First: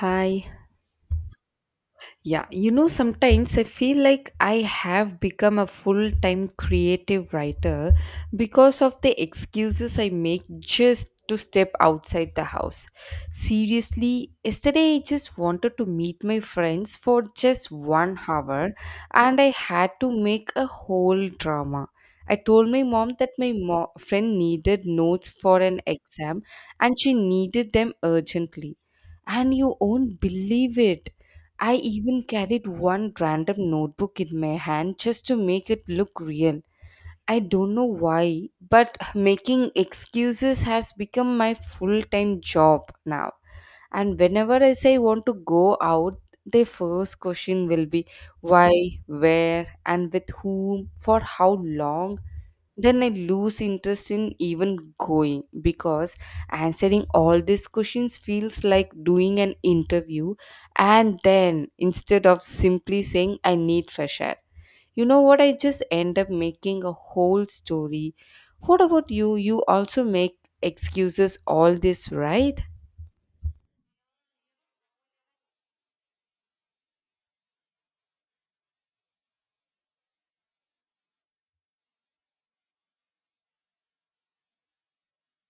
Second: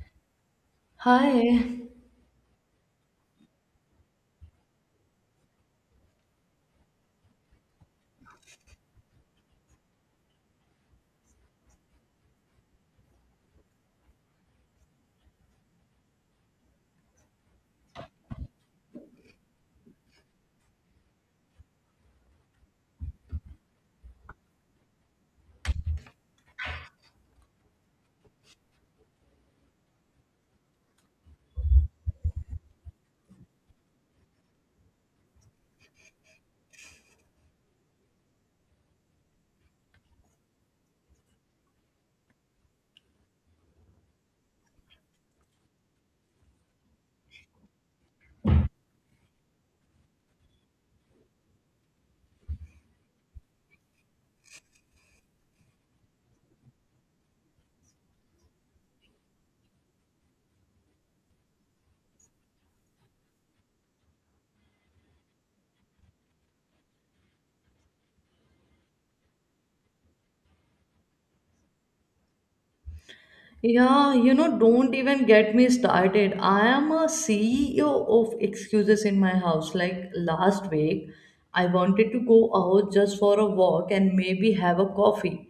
Hi. Hi. Yeah, you know, sometimes I feel like I have become a full time creative writer because of the excuses I make just to step outside the house. Seriously, yesterday I just wanted to meet my friends for just 1 hour and I had to make a whole drama. I told my mom that my friend needed notes for an exam and she needed them urgently. And you won't believe it, I even carried one random notebook in my hand just to make it look real. I don't know why, but making excuses has become my full time job now. And whenever I say I want to go out, the first question will be why, where, and with whom, for how long. Then I lose interest in even going because answering all these questions feels like doing an interview, and then instead of simply saying I need fresh air. You know what? I just end up making a whole story. What about you? You also make excuses all this, right? Yeah, you know, don't even get me started. I am a CEO of excuses in my house. Like last week, I wanted to go out just for a walk and maybe have a coffee.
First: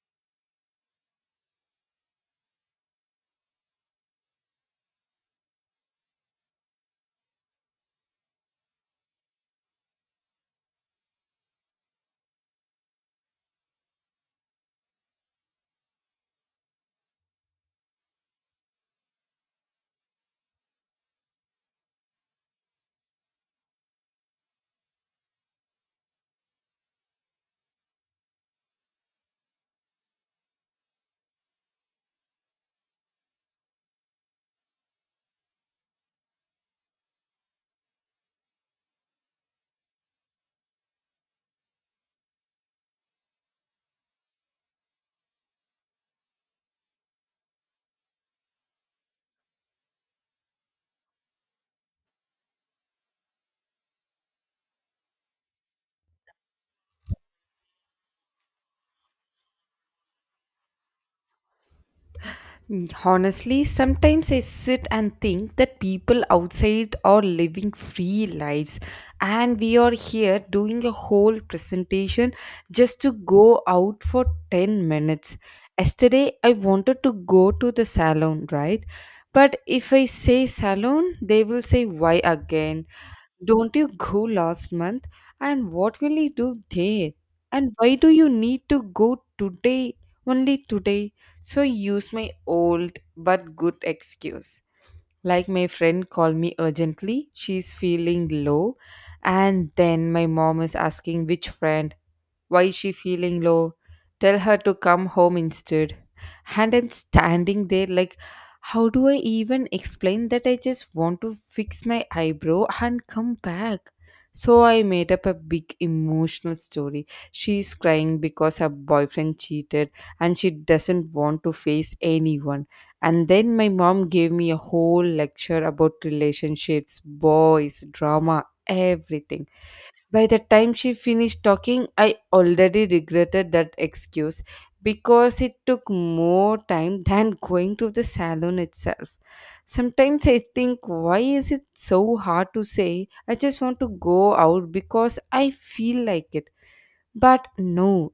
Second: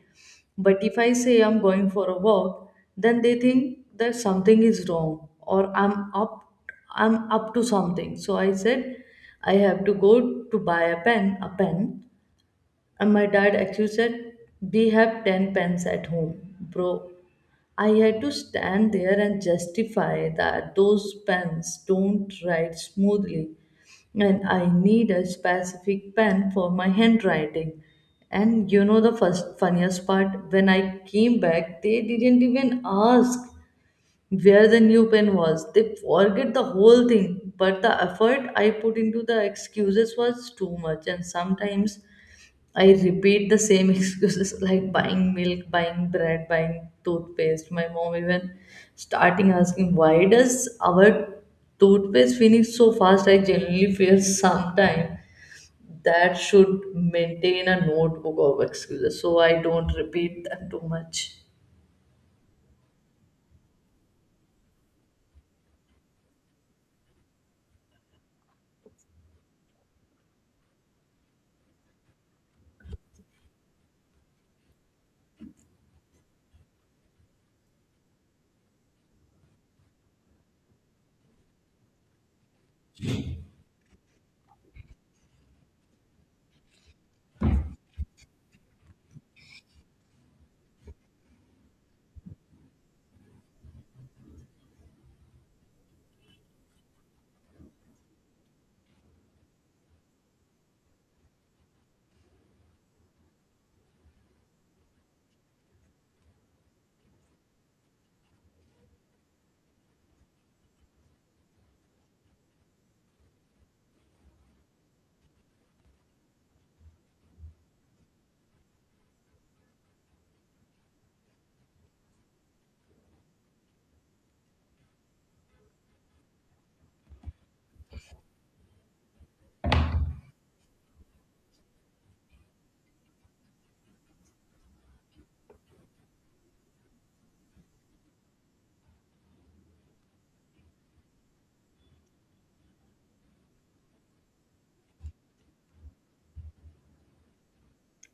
But if I say I'm going for a walk, then they think that something is wrong or I'm up to something. So I said I have to go to buy a pen, a pen. And my dad actually said, we have 10 pens at home, bro. I had to stand there and justify that those pens don't write smoothly and I need a specific pen for my handwriting. And you know the first funniest part when I came back they didn't even ask where the new pen was. They forget the whole thing, but the effort I put into the excuses was too much, and sometimes I repeat the same excuses like buying milk, buying bread, buying toothpaste. My mom even starting asking, why does our toothpaste finish so fast? I genuinely feel sometime that should maintain a notebook of excuses so I don't repeat them too much. Honestly, sometimes I sit and think that people outside are living free lives, and we are here doing a whole presentation just to go out for 10 minutes. Yesterday, I wanted to go to the salon, right? But if I say salon, they will say why again? Don't you go last month? And what will you do there? And why do you need to go today? Only today. So I use my old but good excuse. Like my friend called me urgently. She's feeling low. And then my mom is asking which friend, why is she feeling low? Tell her to come home instead. And I'm standing there like, how do I even explain that I just want to fix my eyebrow and come back? So I made up a big emotional story. She's crying because her boyfriend cheated and she doesn't want to face anyone. And then my mom gave me a whole lecture about relationships, boys, drama, everything. By the time she finished talking, I already regretted that excuse because it took more time than going to the salon itself. Sometimes I think, why is it so hard to say? I just want to go out because I feel like it. But no,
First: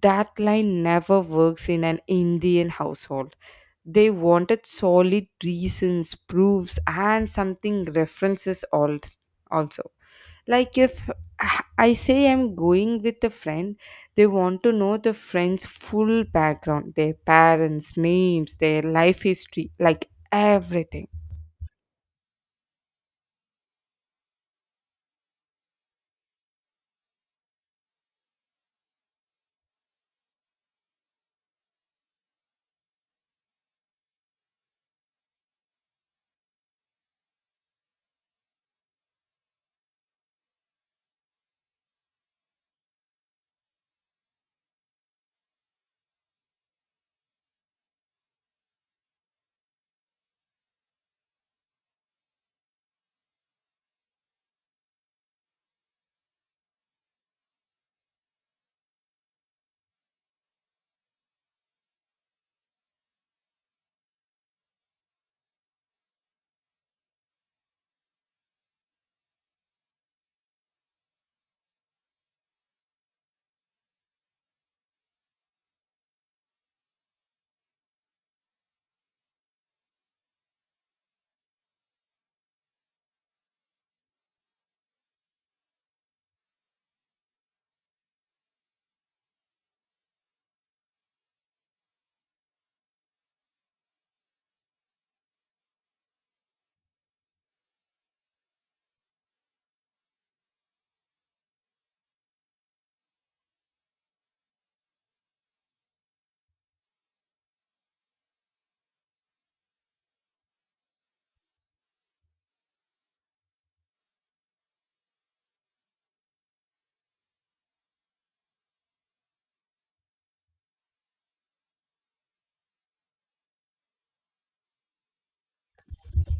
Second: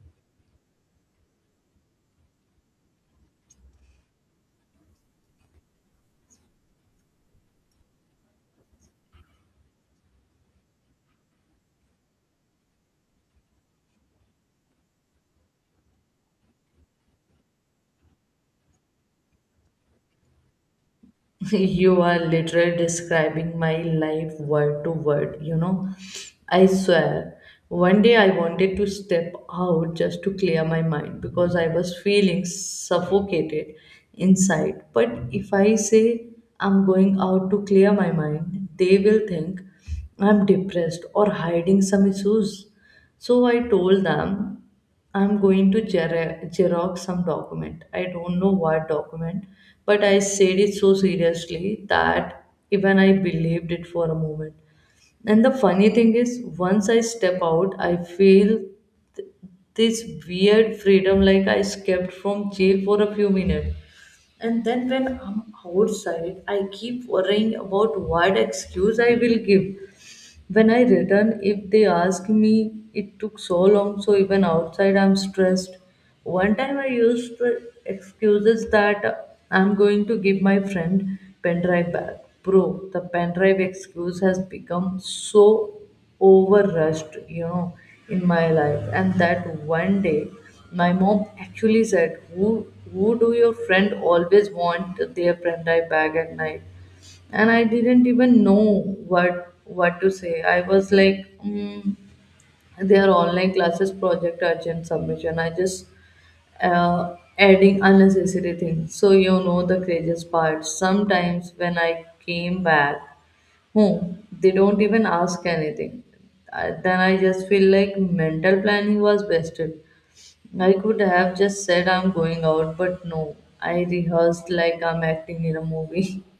that line never works in an Indian household. They wanted solid reasons, proofs, and something references also. Like if I say I'm going with a friend, they want to know the friend's full background, their parents, names, their life history, like everything. You are literally describing my life word to word, you know. I swear, one day I wanted to step out just to clear my mind because I was feeling suffocated inside. But if I say I'm going out to clear my mind, they will think I'm depressed or hiding some issues. So I told them I'm going to Xerox some document. I don't know what document, but I said it so seriously that even I believed it for a moment. And the funny thing is, once I step out, I feel th- this weird freedom like I escaped from jail for a few minutes. And then when I'm outside, I keep worrying about what excuse I will give when I return, if they ask me, it took so long, so even outside I'm stressed. One time I used the excuses that I'm going to give my friend pen drive back. Bro, the pen drive excuse has become so over rushed, you know, in my life. And that one day, my mom actually said, who do your friend always want their pen drive back at night?" And I didn't even know what to say. I was like, they are online classes, project urgent submission. I just adding unnecessary things. So you know the craziest part. Sometimes when I came back home, they don't even ask anything. Then I just feel like mental planning was wasted. I could have just said I'm going out, but no, I rehearsed like I'm acting in a movie.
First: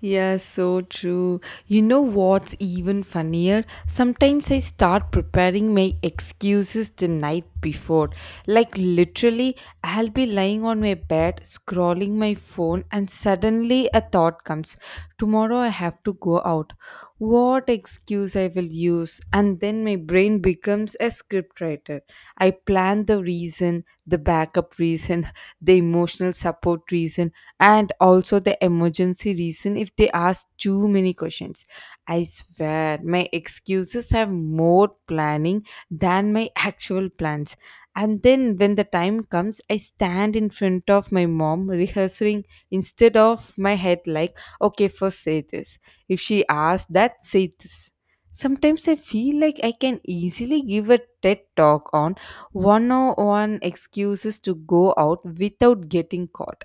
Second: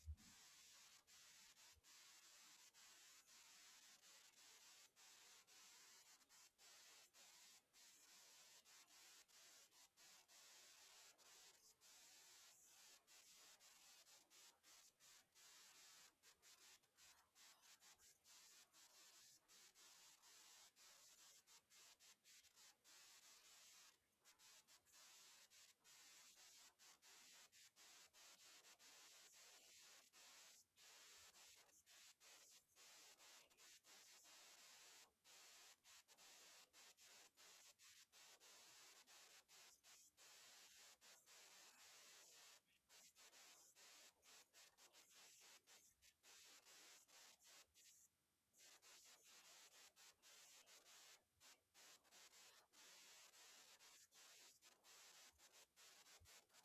Yeah, so true. You know what's even funnier? Sometimes I start preparing my excuses the night before. Like, literally, I'll be lying on my bed, scrolling my phone, and suddenly a thought comes. Tomorrow I have to go out. What excuse I will use? And then my brain becomes a scriptwriter. I plan the reason, the backup reason, the emotional support reason, and also the emergency reason if they ask too many questions. I swear, my excuses have more planning than my actual plans. And then when the time comes, I stand in front of my mom rehearsing instead of my head, like, okay, first say this. If she asks that, say this. Sometimes I feel like I can easily give a TED talk on 101 excuses to go out without getting caught,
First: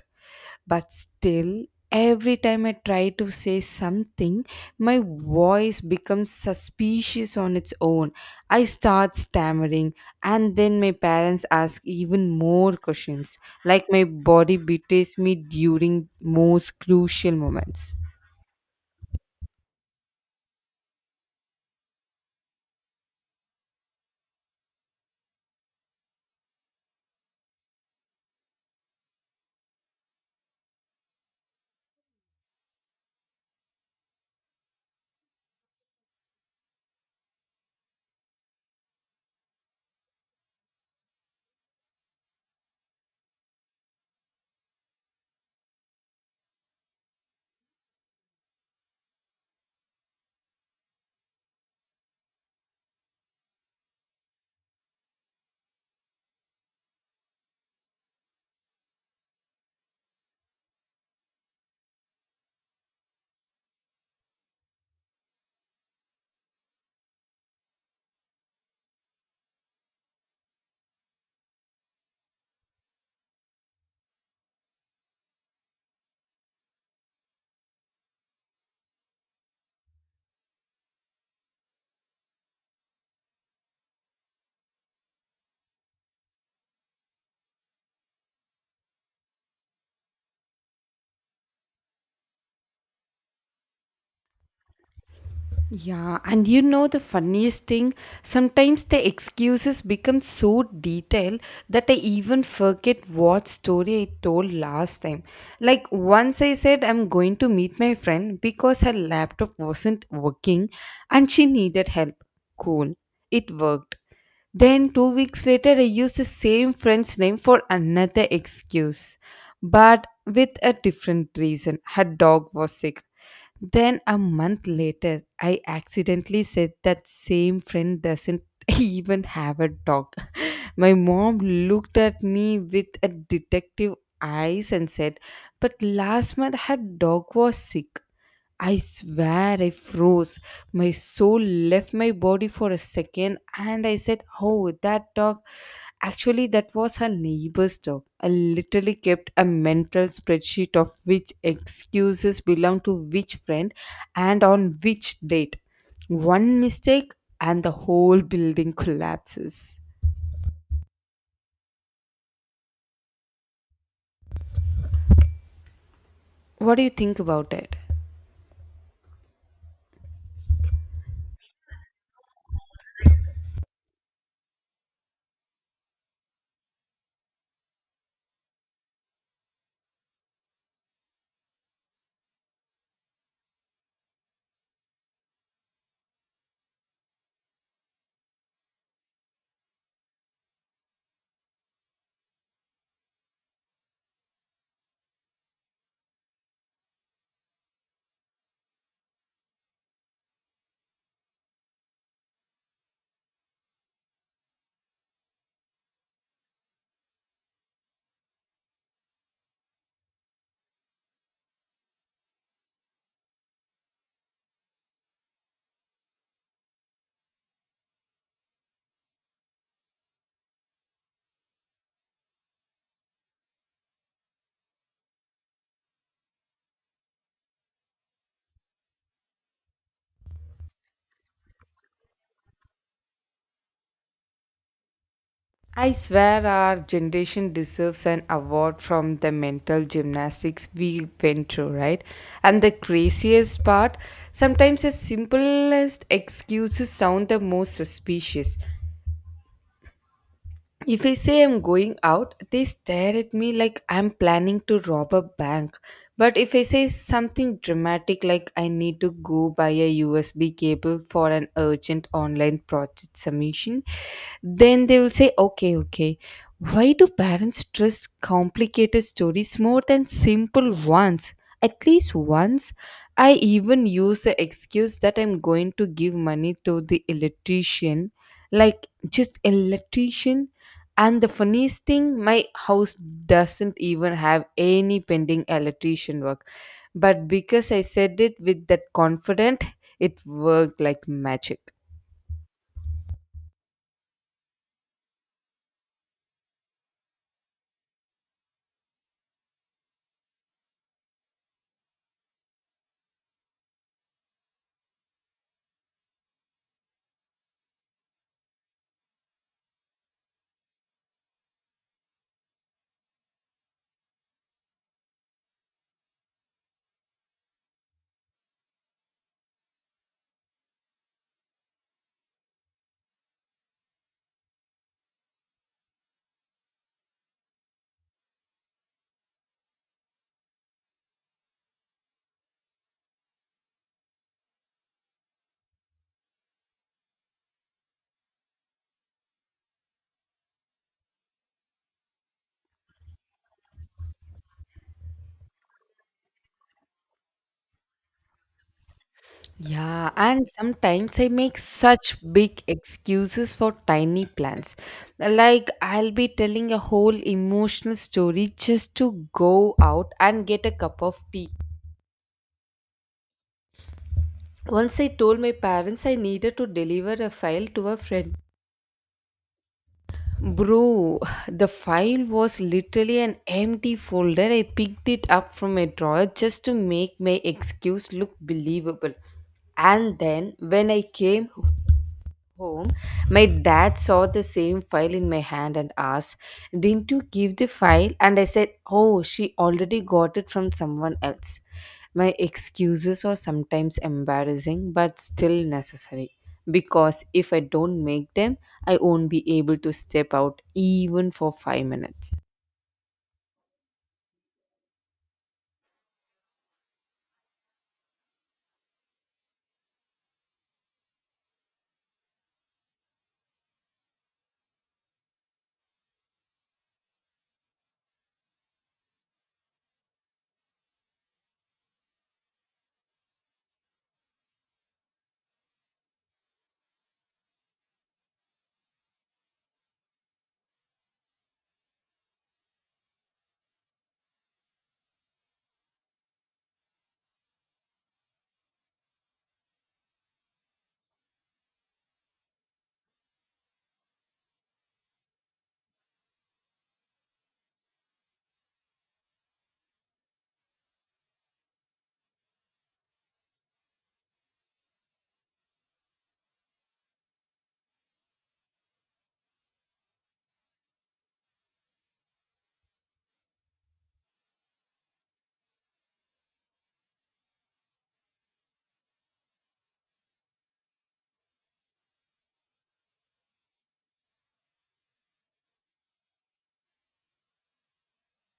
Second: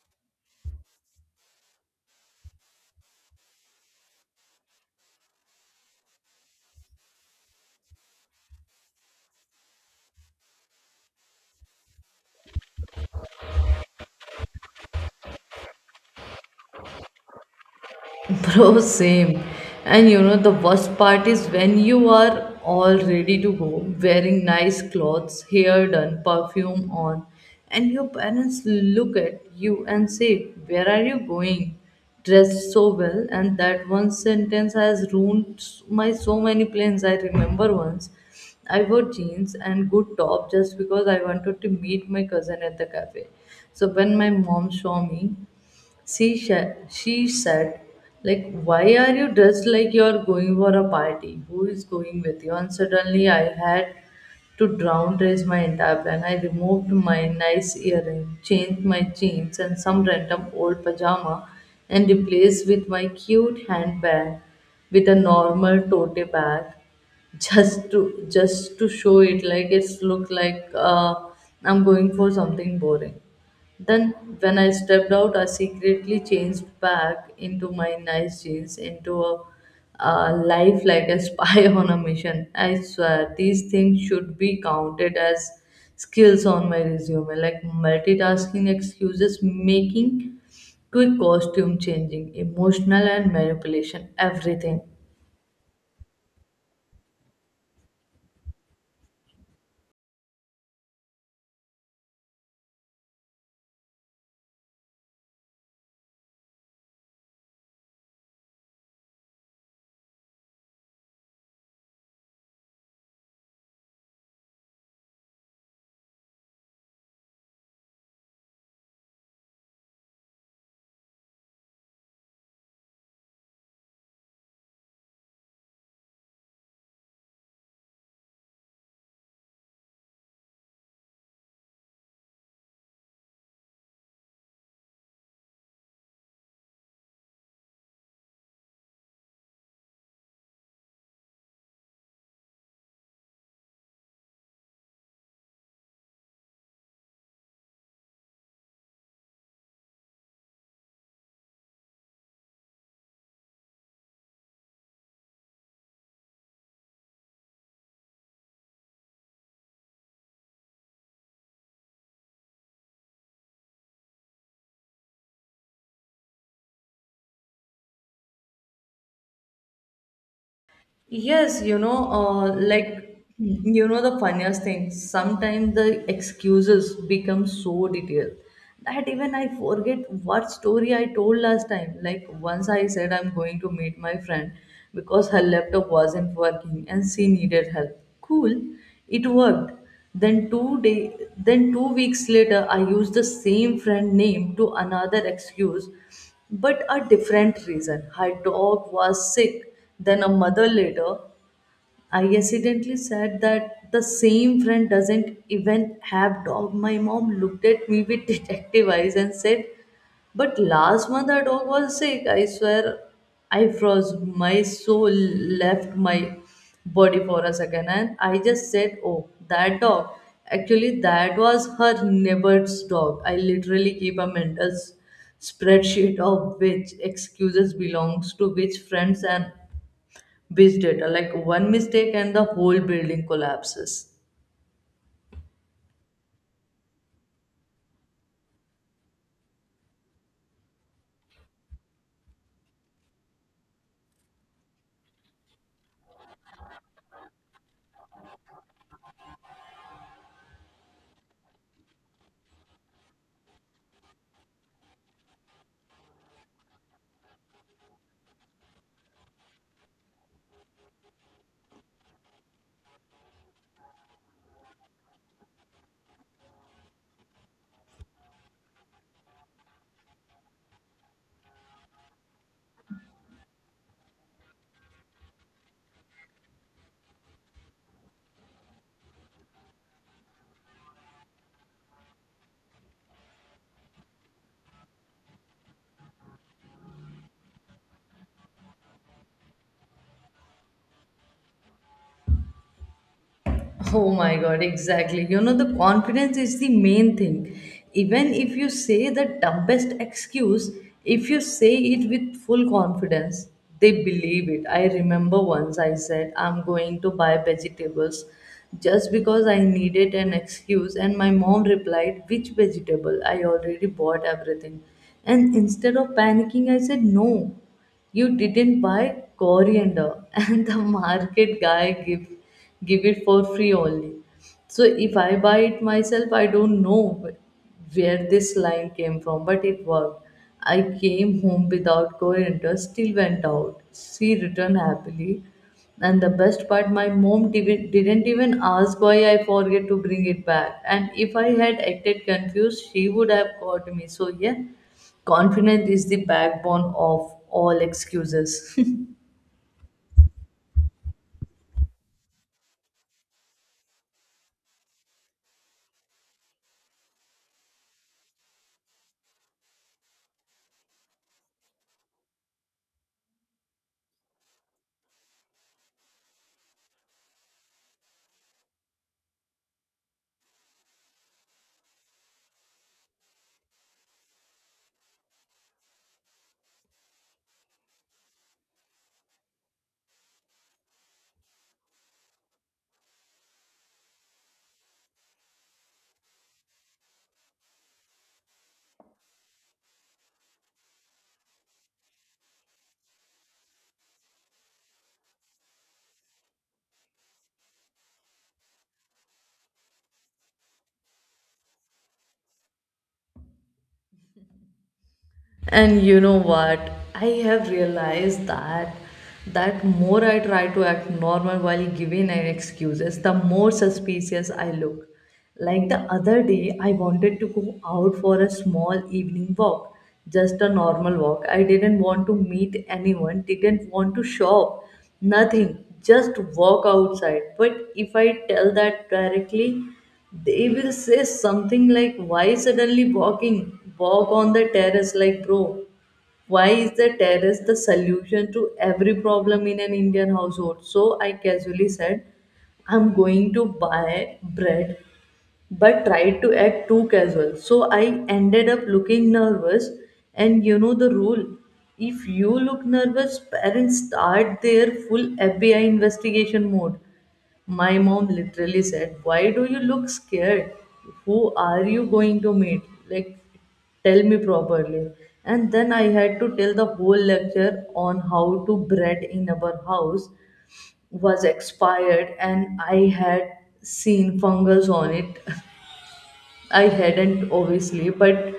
but still, every time I try to say something, my voice becomes suspicious on its own. I start stammering, and then my parents ask even more questions, like my body betrays me during most crucial moments. Bro, same. And you know, the worst part is when you are all ready to go, wearing nice clothes, hair done, perfume on, and your parents look at you and say, where are you going? Dressed so well, and that one sentence has ruined my so many plans. I remember once I wore jeans and good top just because I wanted to meet my cousin at the cafe. So when my mom saw me, she said, like, why are you dressed like you're going for a party? Who is going with you? And suddenly I had to down raise my entire plan. I removed my nice earring, changed my jeans and some random old pajama and replaced with my cute handbag with a normal tote bag just to show it like it's look like I'm going for something boring. Then when I stepped out, I secretly changed back into my nice jeans into a life like a spy on a mission. I swear these things should be counted as skills on my resume, like multitasking excuses making, quick costume changing, emotional and manipulation, everything. Yeah, and you know the funniest thing? Sometimes the excuses become so detailed that I even forget what story I told last time. Like once I said I'm going to meet my friend because her laptop wasn't working and she needed help. Cool. It worked. Then 2 weeks later I used the same friend's name for another excuse. But with a different reason. Her dog was sick. Then a month later, I accidentally said that same friend doesn't even have a dog. My mom looked at me with a detective eyes and said, but last month her dog was sick. I swear I froze. My soul left my body for a second and I said, oh, that dog. Actually, that was her neighbor's dog. I literally kept a mental spreadsheet of which excuses belong to which friend and on which date. One mistake and the whole building collapses. What do you think about it? Yes, you know, the funniest thing. Sometimes the excuses become so detailed that even I forget what story I told last time. Like once I said I'm going to meet my friend because her laptop wasn't working and she needed help. Cool, it worked. Then 2 weeks later, I used the same friend name to another excuse, but a different reason. Her dog was sick. Then a mother later, I accidentally said that the same friend doesn't even have dog. My mom looked at me with detective eyes and said, but last month our dog was sick. I swear I froze. My soul left my body for a second and I just said, oh, that dog. Actually, that was her neighbor's dog. I literally keep a mental spreadsheet of which excuses belongs to which friends and which data. Like one mistake and the whole building collapses. I swear our generation deserves an award from the mental gymnastics we went through, right? And the craziest part, sometimes the simplest excuses sound the most suspicious. If I say I'm going out, they stare at me like I'm planning to rob a bank. But if I say something dramatic like I need to go buy a USB cable for an urgent online project submission, then they will say, okay, okay. Why do parents stress complicated stories more than simple ones? At least once, I even use the excuse that I'm going to give money to the electrician. Like, just electrician? And the funniest thing, my house doesn't even have any pending electrician work. But because I said it with that confident, it worked like magic. Oh my God, exactly. You know, the confidence is the main thing. Even if you say the dumbest excuse, if you say it with full confidence, they believe it. I remember once I said, I'm going to buy vegetables just because I needed an excuse, and my mom replied, which vegetable? I already bought everything. And instead of panicking, I said, no, you didn't buy coriander and the market guy give it for free only, so if I buy it myself, I don't know where this line came from, but it worked. I came home without coriander, still went out, she returned happily, and the best part, my mom didn't even ask why I forget to bring it back. And if I had acted confused, she would have caught me. So yeah, confidence is the backbone of all excuses. Yeah, and sometimes I make such big excuses for tiny plans. Like I'll be telling a whole emotional story just to go out and get a cup of tea. Once I told my parents I needed to deliver a file to a friend. Bro, the file was literally an empty folder. I picked it up from a drawer just to make my excuse look believable. And then when I came home, my dad saw the same file in my hand and asked, didn't you give the file? And I said, oh, she already got it from someone else. My excuses are sometimes embarrassing but still necessary because if I don't make them, I won't be able to step out even for 5 minutes. And you know what? I have realized that more I try to act normal while giving an excuses, the more suspicious I look. Like the other day, I wanted to go out for a small evening walk, just a normal walk. I didn't want to meet anyone, didn't want to shop, nothing, just walk outside. But if I tell that directly, they will say something like, why suddenly walking? Walk on the terrace, like, bro. Why is the terrace the solution to every problem in an Indian household? So I casually said, I'm going to buy bread but tried to act too casual. So I ended up looking nervous. And you know the rule, if you look nervous, parents start their full FBI investigation mode. My mom literally said, why do you look scared? Who are you going to meet? Like, tell me properly. And then I had to tell the whole lecture on how to bread in our house was expired and I had seen fungus on it. I hadn't obviously, but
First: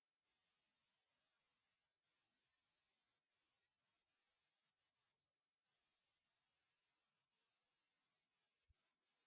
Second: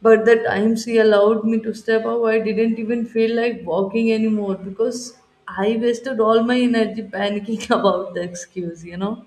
the times he allowed me to step out, I didn't even feel like walking anymore because I wasted all my energy panicking about the excuse, you know.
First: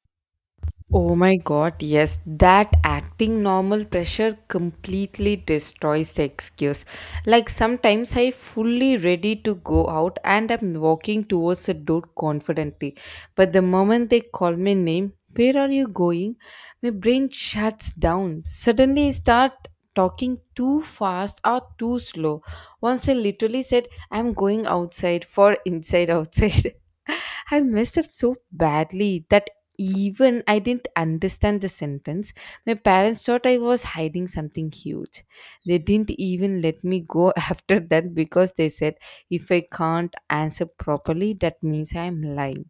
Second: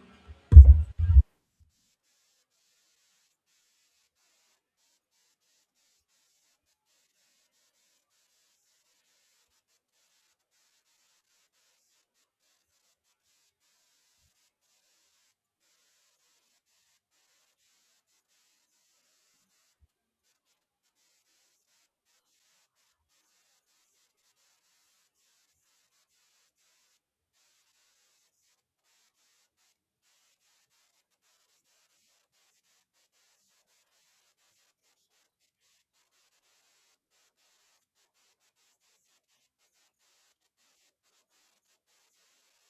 Oh my god, yes, that acting normal pressure completely destroys the excuse. Like sometimes I fully ready to go out and I'm walking towards the door confidently. But the moment they call my name, where are you going? My brain shuts down. Suddenly I start talking too fast or too slow. Once I literally said I'm going outside for inside outside. I messed up so badly that even I didn't understand the sentence. My parents thought I was hiding something huge. They didn't even let me go after that because they said if I can't answer properly, that means I'm lying.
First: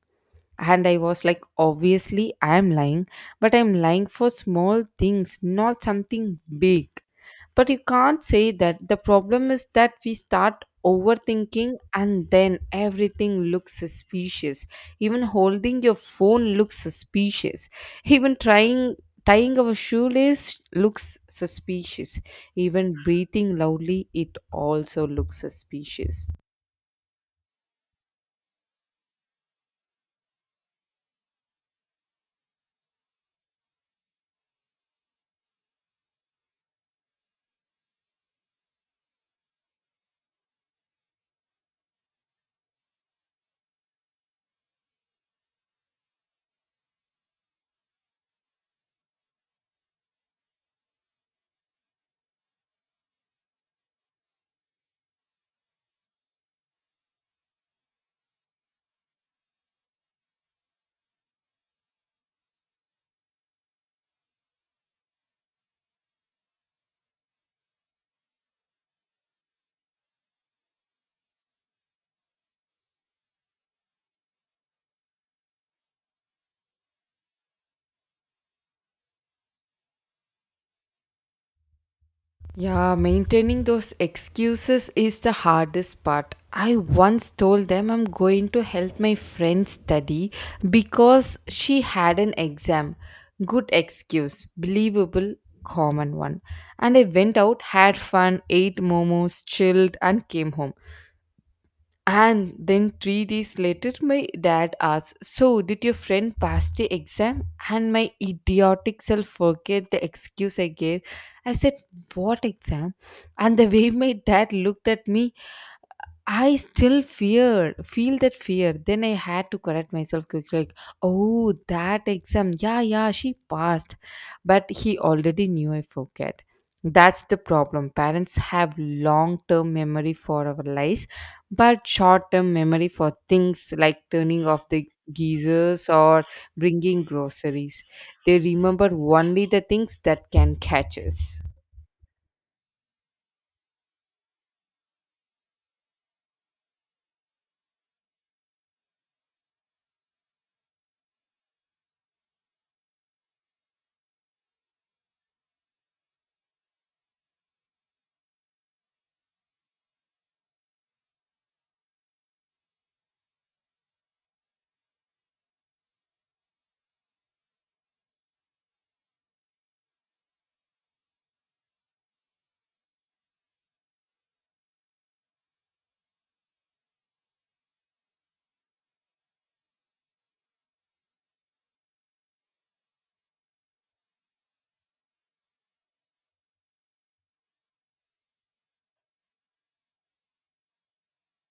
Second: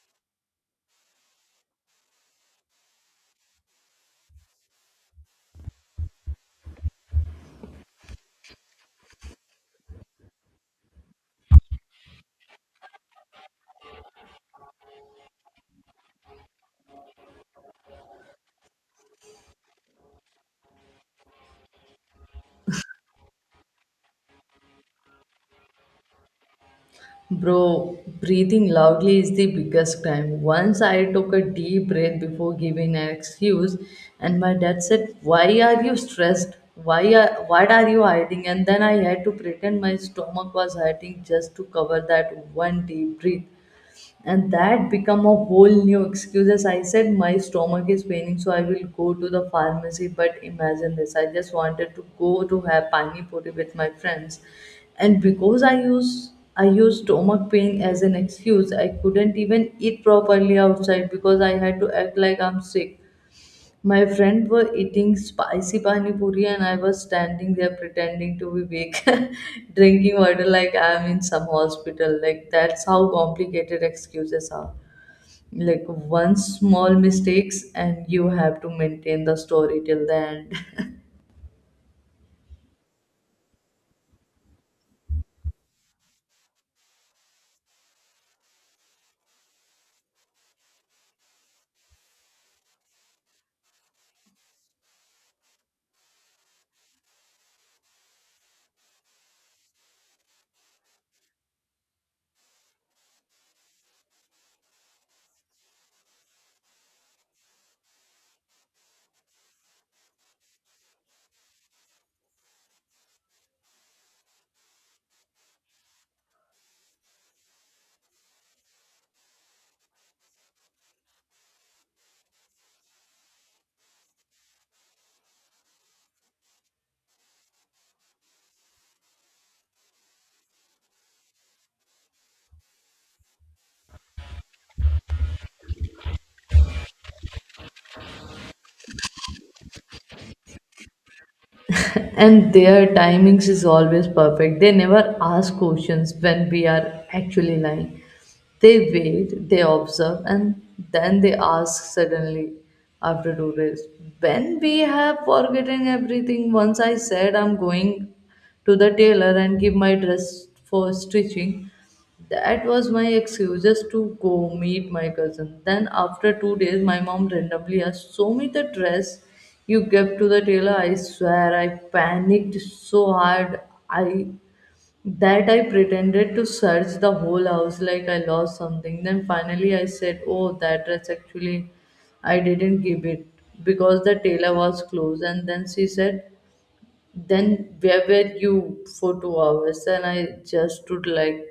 And I was like, obviously I am lying, but I'm lying for small things, not something big. But you can't say that. The problem is that we start overthinking and then everything looks suspicious. Even holding your phone looks suspicious. Even trying tying our shoelace looks suspicious. Even breathing loudly, it also looks suspicious. Bro, breathing loudly is the biggest crime. Once I took a deep breath before giving an excuse, and my dad said, "Why are you stressed? Why are What are you hiding?" And then I had to pretend my stomach was hurting just to cover that one deep breath. And that become a whole new excuses. I said my stomach is paining so I will go to the pharmacy, but imagine this, I just wanted to go to have pani puri with my friends, and because I used stomach pain as an excuse, I couldn't even eat properly outside because I had to act like I'm sick. My friend were eating spicy pani puri and I was standing there pretending to be weak, drinking water like I'm in some hospital. Like that's how complicated excuses are. Like one small mistakes and you have to maintain the story till the end. Yeah, maintaining those excuses is the hardest part. I once told them I'm going to help my friend study because she had an exam. Good excuse, believable, common one. And I went out, had fun, ate momos, chilled, and came home. And then 3 days later, my dad asked, so, did your friend pass the exam? And my idiotic self forget the excuse I gave. I said, what exam? And the way my dad looked at me, I still feel that fear. Then I had to correct myself quickly. Like, oh, that exam. Yeah, yeah, she passed. But he already knew I forget. That's the problem. Parents have long term memory for our lives, but short term memory for things like turning off the geysers or bringing groceries. They remember only the things that can catch us. And their timings is always perfect. They never ask questions when we are actually lying. They wait, they observe, and then they ask suddenly after 2 days, when we have forgotten everything. Once I said I'm going to the tailor and give my dress for stitching, that was my excuse just to go meet my cousin. Then, after 2 days, my mom randomly asked, show me the dress you gave to the tailor. I swear, I panicked so hard. I That I pretended to search the whole house like I lost something. Then finally I said, oh, that dress actually I didn't give it because the tailor was closed. And then she said, then where were you for 2 hours? And I just stood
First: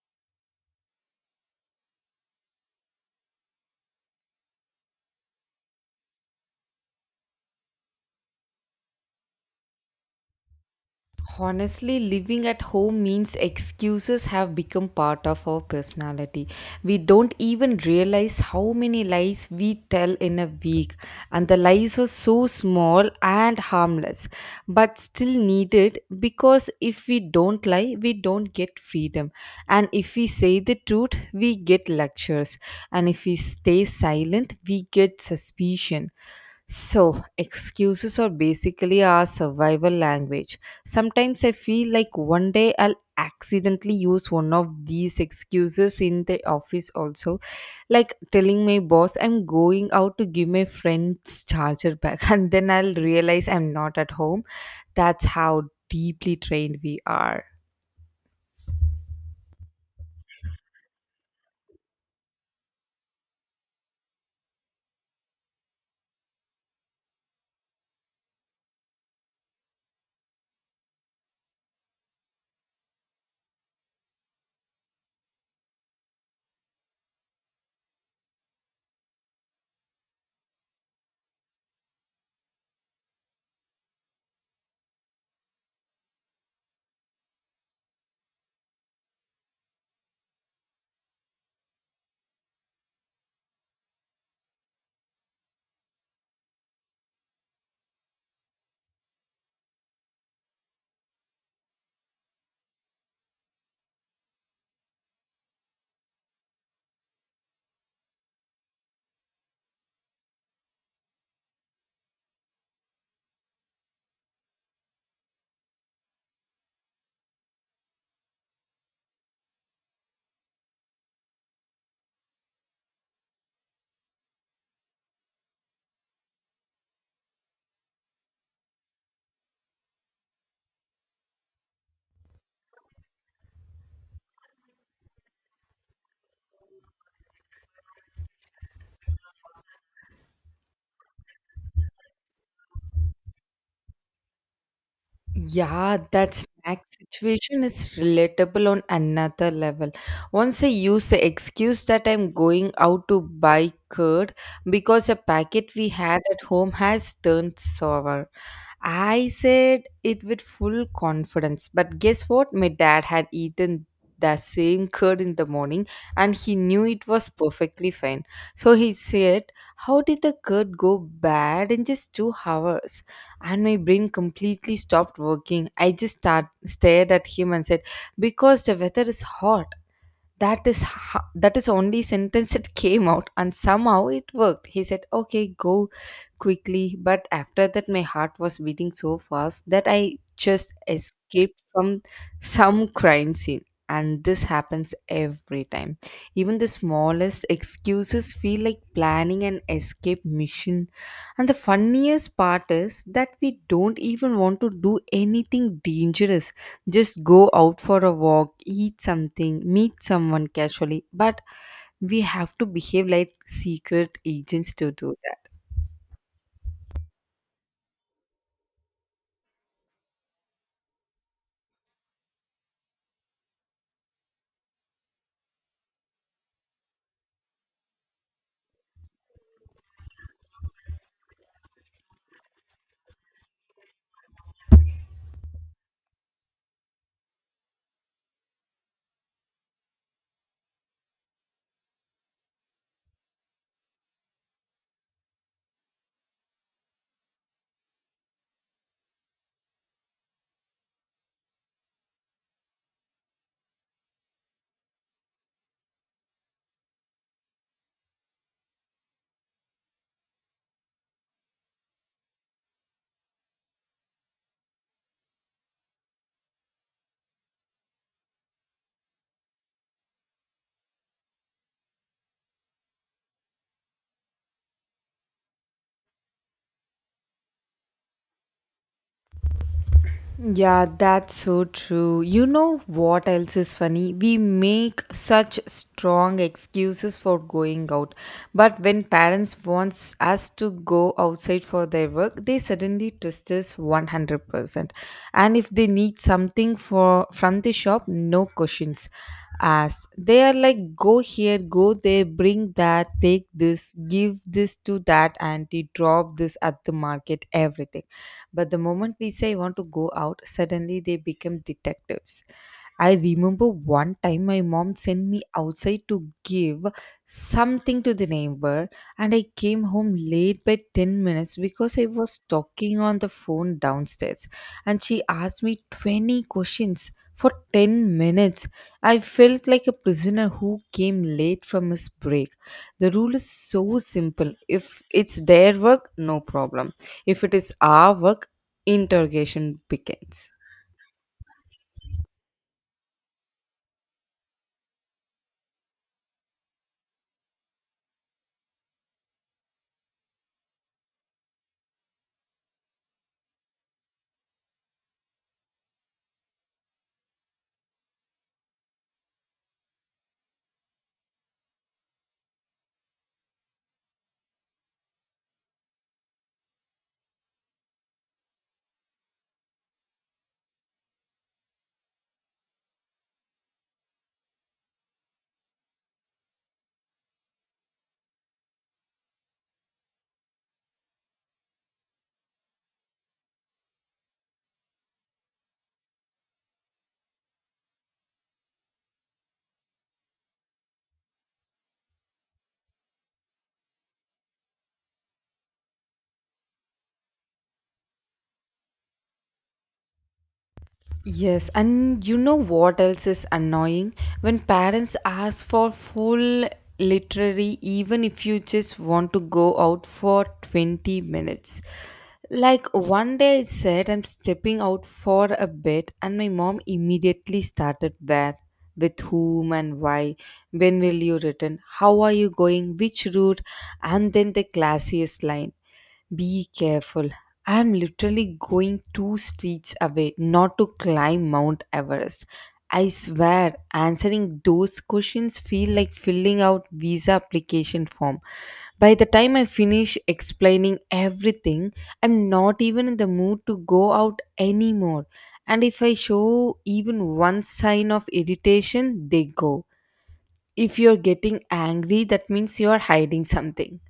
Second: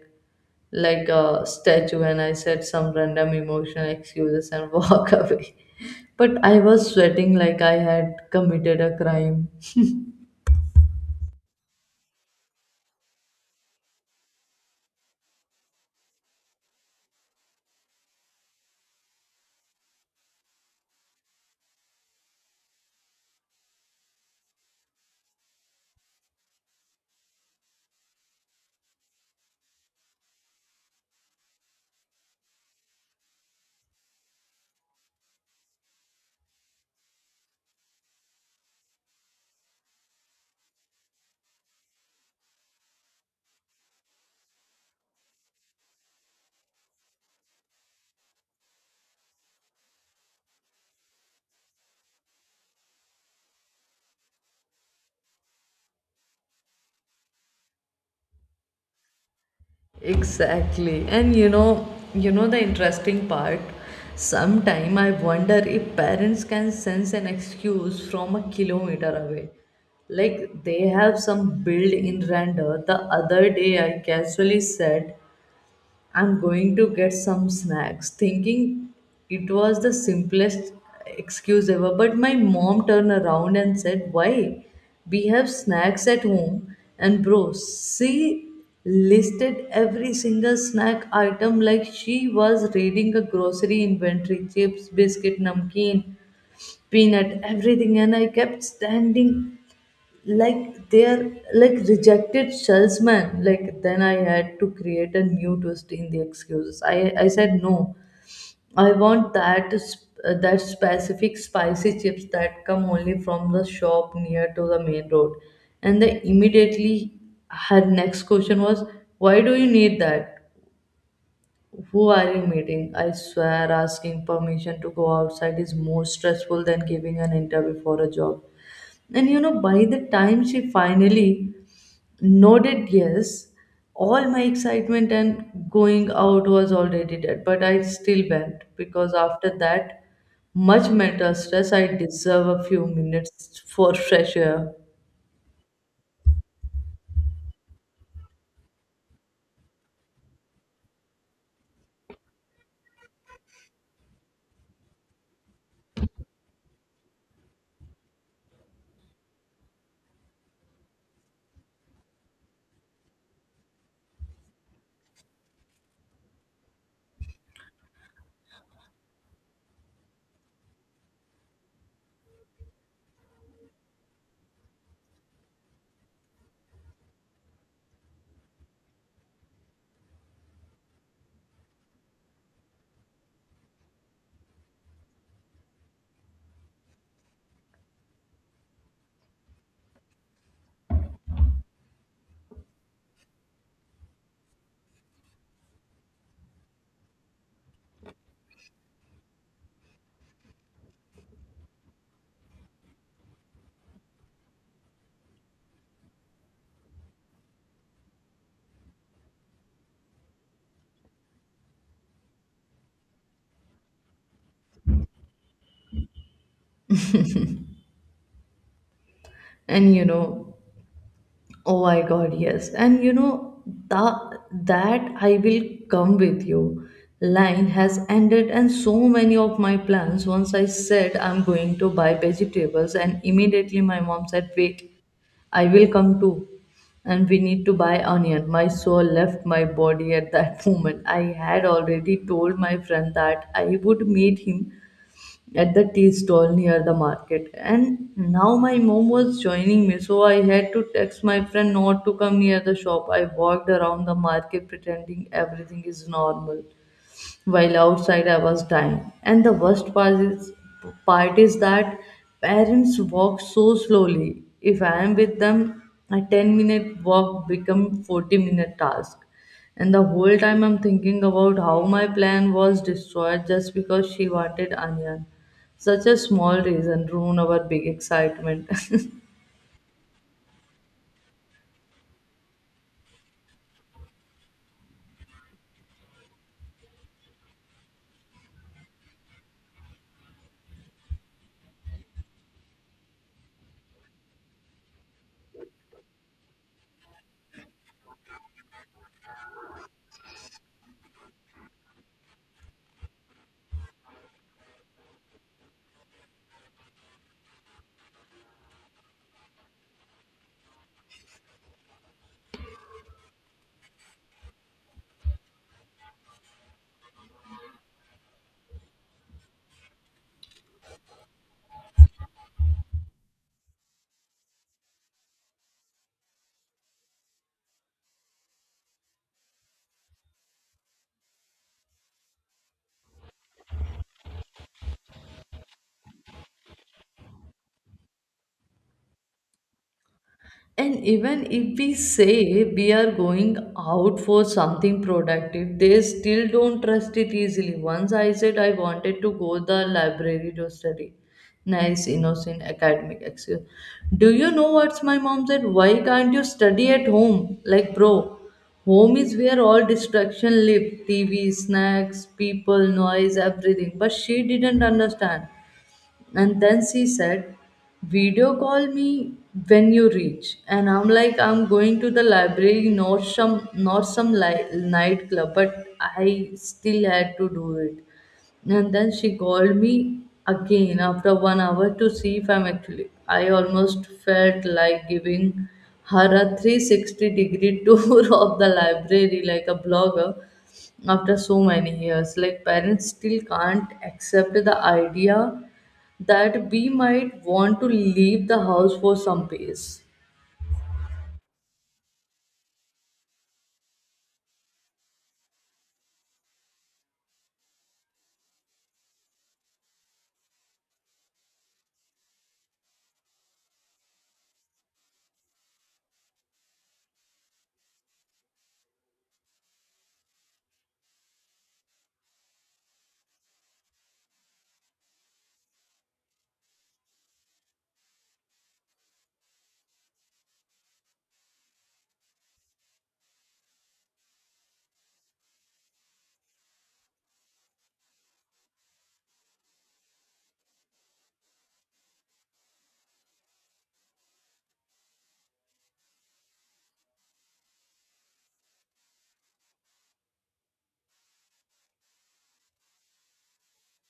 like a statue and I said some random emotional excuses and walk away. But I was sweating like I had committed a crime. Honestly, living at home means excuses have become part of our personality. We don't even realize how many lies we tell in a week, and the lies are so small and harmless, but still needed because if we don't lie, we don't get freedom. And if we say the truth, we get lectures, and if we stay silent, we get suspicion. So, excuses are basically our survival language. Sometimes I feel like one day I'll accidentally use one of these excuses in the office also, like telling my boss I'm going out to give my friend's charger back, and then I'll realize I'm not at home. That's how deeply trained we are. Exactly. You know the interesting part. Sometime I wonder if parents can sense an excuse from a kilometer away. Like they have some build in render. The other day I casually said I'm going to get some snacks, thinking it was the simplest excuse ever. But my mom turned around and said, why? We have snacks at home. And bro, she listed every single snack item like she was reading a grocery inventory chips, biscuit, namkeen, peanut, everything. And I kept standing like they're like rejected salesman. Like then I had to create a new twist in the excuses. I said, no, I want that that specific spicy chips that come only from the shop near to the main road. And they immediately, her next question was, why do you need that? Who are you meeting? I swear asking permission to go outside is more stressful than giving an interview for a job. And by the time she finally nodded yes, all my excitement and going out was already dead, but I still went because after that much mental stress, I deserve a few minutes for fresh air. Yeah, that snack situation is relatable on another level. Once I used the excuse that I'm going out to buy curd because a packet we had at home has turned sour. I said it with full confidence, but guess what? My dad had eaten the same curd in the morning and he knew it was perfectly fine. So he said, how did the curd go bad in just 2 hours? And my brain completely stopped working. I stared at him and said, "Because the weather is hot." That is only sentence it came out, and somehow it worked. He said, "Okay, go quickly." But after that my heart was beating so fast that I just escaped from some crime scene. And this happens every time. Even the smallest excuses feel like planning an escape mission, and the funniest part is that we don't even want to do anything dangerous. Just go out for a walk, eat something, meet someone casually. But we have to behave like secret agents to do that. And oh my God, yes. And that, that I will come with you line has ended, and so many of my plans. Once I said I'm going to buy vegetables, and immediately my mom said, wait, I will come too. And we need to buy onion. My soul left my body at that moment. I had already told my friend that I would meet him at the tea stall near the market. And now my mom was joining me, so I had to text my friend not to come near the shop. I walked around the market pretending everything is normal, while outside I was dying. And the worst part is that parents walk so slowly. If I am with them, a 10-minute walk become 40-minute task. And the whole time I'm thinking about how my plan was destroyed just because she wanted onion. Such a small reason ruin our big excitement. Yeah, that's so true. You know what else is funny? We make such strong excuses for going out. But when parents wants us to go outside for their work, they suddenly twist us 100%. And if they need something for from the shop, no questions asked. They are like, go here, go there, bring that, take this, give this to that auntie, drop this at the market, everything. But the moment we say I want to go out, suddenly they become detectives. I remember one time my mom sent me outside to give something to the neighbor, and I came home late by 10 minutes because I was talking on the phone downstairs. And she asked me 20 questions for 10 minutes. I felt like a prisoner who came late from his break. The rule is so simple: if it's their work, no problem. If it is our work, interrogation begins. And even if we say we are going out for something productive, they still don't trust it easily. Once I said I wanted to go the library to study. Nice, innocent, academic excuse. Do you know what's my mom said? Why can't you study at home? Like, bro, home is where all distraction live. TV, snacks, people, noise, everything. But she didn't understand. And then she said, video call me when you reach. And I'm like, I'm going to the library, not some, not some li- nightclub, but I still had to do it. And then she called me again after 1 hour to see if I'm actually. I almost felt like giving her a 360 degree tour of the library like a blogger after so many years. Like, parents still can't accept the idea that we might want to leave the house for some days. Yes, and you know what else is annoying? When parents ask for full literary, even if you just want to go out for 20 minutes. Like one day I said, I'm stepping out for a bit, and my mom immediately started: where, with whom, and why, when will you return, how are you going, which route, and then the classiest line: be careful. I'm literally going two streets away, not to climb Mount Everest. I swear, answering those questions feel like filling out visa application form. By the time I finish explaining everything, I'm not even in the mood to go out anymore. And if I show even one sign of irritation, they go, if you're getting angry that means you're hiding something.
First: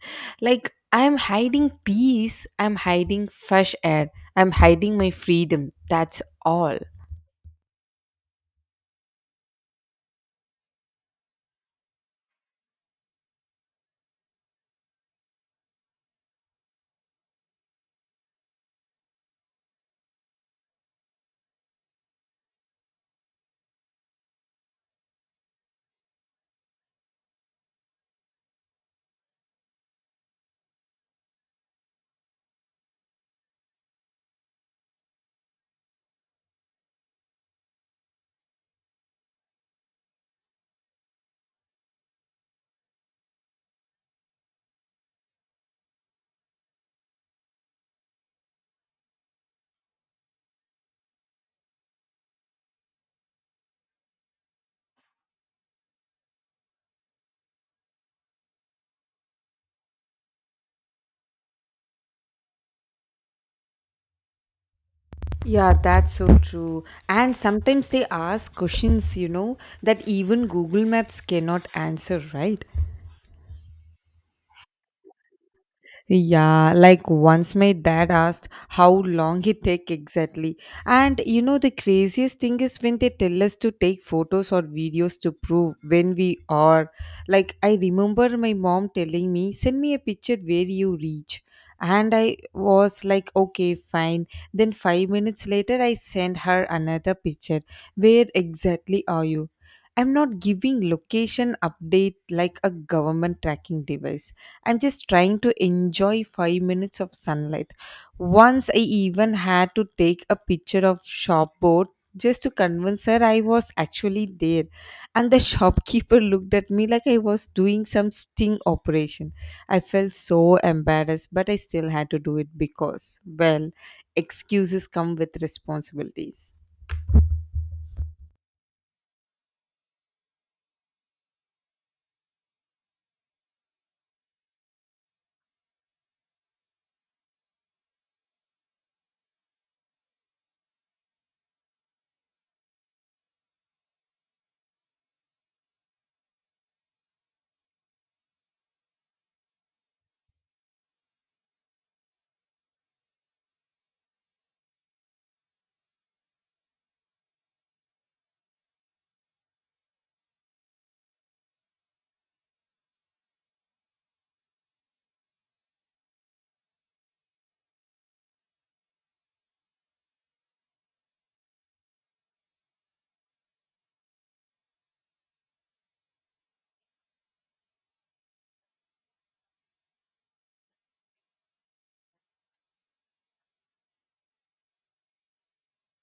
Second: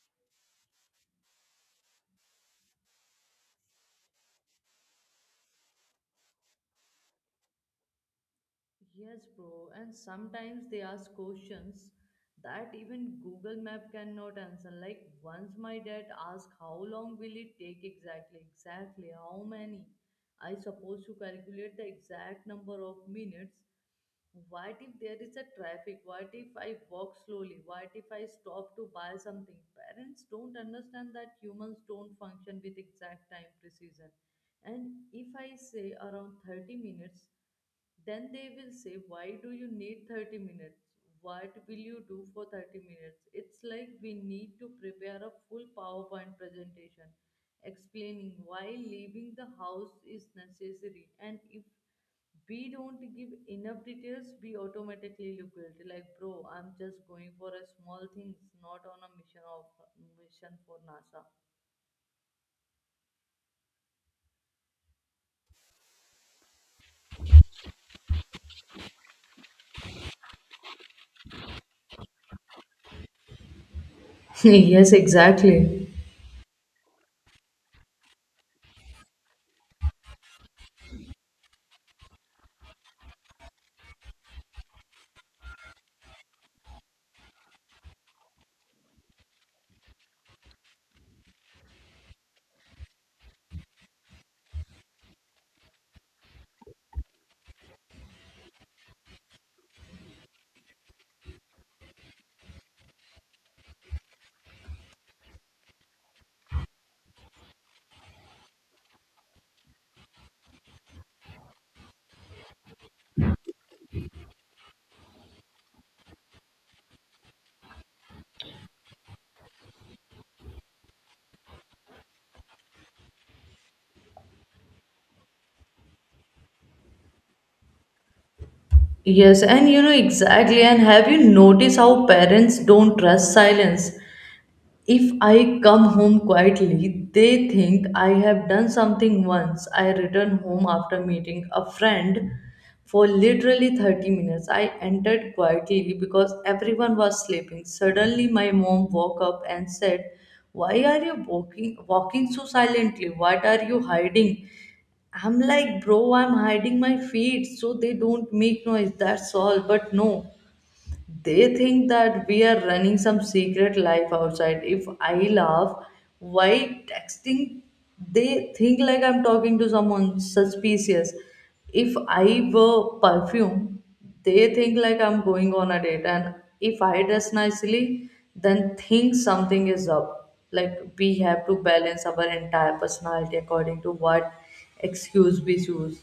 Like, I'm hiding peace, I'm hiding fresh air, I'm hiding my freedom, that's all. Yes, bro. And sometimes they ask questions that even Google Map cannot answer. Like once my dad asked, how long will it take exactly? Exactly how many? I suppose to calculate the exact number of minutes, what if there is a traffic, what if I walk slowly, what if I stop to buy something? Parents don't understand that humans don't function with exact time precision. And if I say around 30 minutes, then they will say, why do you need 30 minutes? What will you do for 30 minutes? It's like we need to prepare a full PowerPoint presentation explaining why leaving the house is necessary. And if we don't give enough details, we automatically look guilty. Like, bro, I'm just going for a small things, not on a mission for NASA. Yeah, that's so true. And sometimes they ask questions, you know, that even Google Maps cannot answer, right? Yes, exactly. Yeah, like once my dad asked how long it take exactly. And you know the craziest thing is when they tell us to take photos or videos to prove when we are. Like I remember my mom telling me, "Send me a picture where you reach." And I was like, "Okay, fine." Then 5 minutes later I sent her another picture. "Where exactly are you?" I'm not giving location update like a government tracking device. I'm just trying to enjoy 5 minutes of sunlight. Once I even had to take a picture of shopboard just to convince her I was actually there. And the shopkeeper looked at me like I was doing some sting operation. I felt so embarrassed, but I still had to do it because, well, excuses come with responsibilities. Yes, and you know exactly. And have you noticed how parents don't trust silence? If I come home quietly, they think I have done something. Once I return home after meeting a friend for literally 30 minutes. I entered quietly because everyone was sleeping. Suddenly, my mom woke up and said, why are you walking so silently? What are you hiding? I'm like, bro, I'm hiding my feet so they don't make noise. That's all. But no. They think that we are running some secret life outside. If I laugh while texting, they think like I'm talking to someone suspicious. If I wear perfume, they think like I'm going on a date. And if I dress nicely, then think something is up. Like we have to balance our entire personality according to what excuse we choose.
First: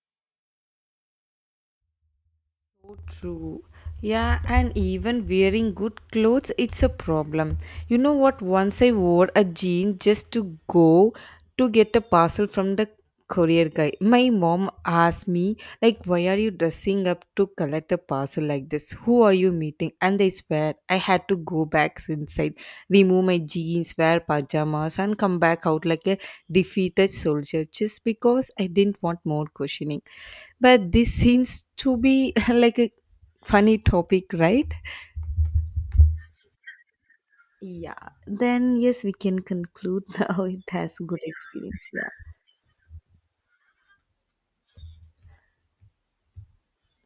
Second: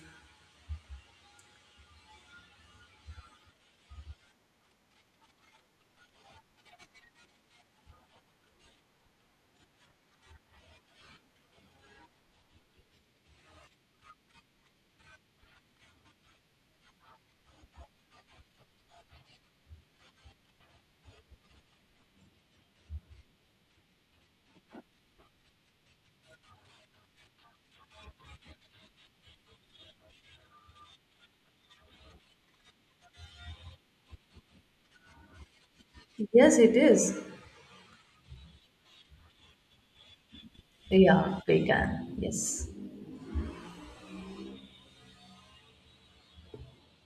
True. Yeah, and even wearing good clothes, it's a problem. You know what? Once I wore a jean just to go to get a parcel from the courier guy. My mom asked me, like, why are you dressing up to collect a parcel like this? Who are you meeting? And I swear, I had to go back inside, remove my jeans, wear pajamas, and come back out like a defeated soldier just because I didn't want more questioning. But this seems to be like a Funny topic, right? Yes, it is. Yeah. Then yes, we can conclude now. It has good Yeah, we experience. can. Yeah. Yes.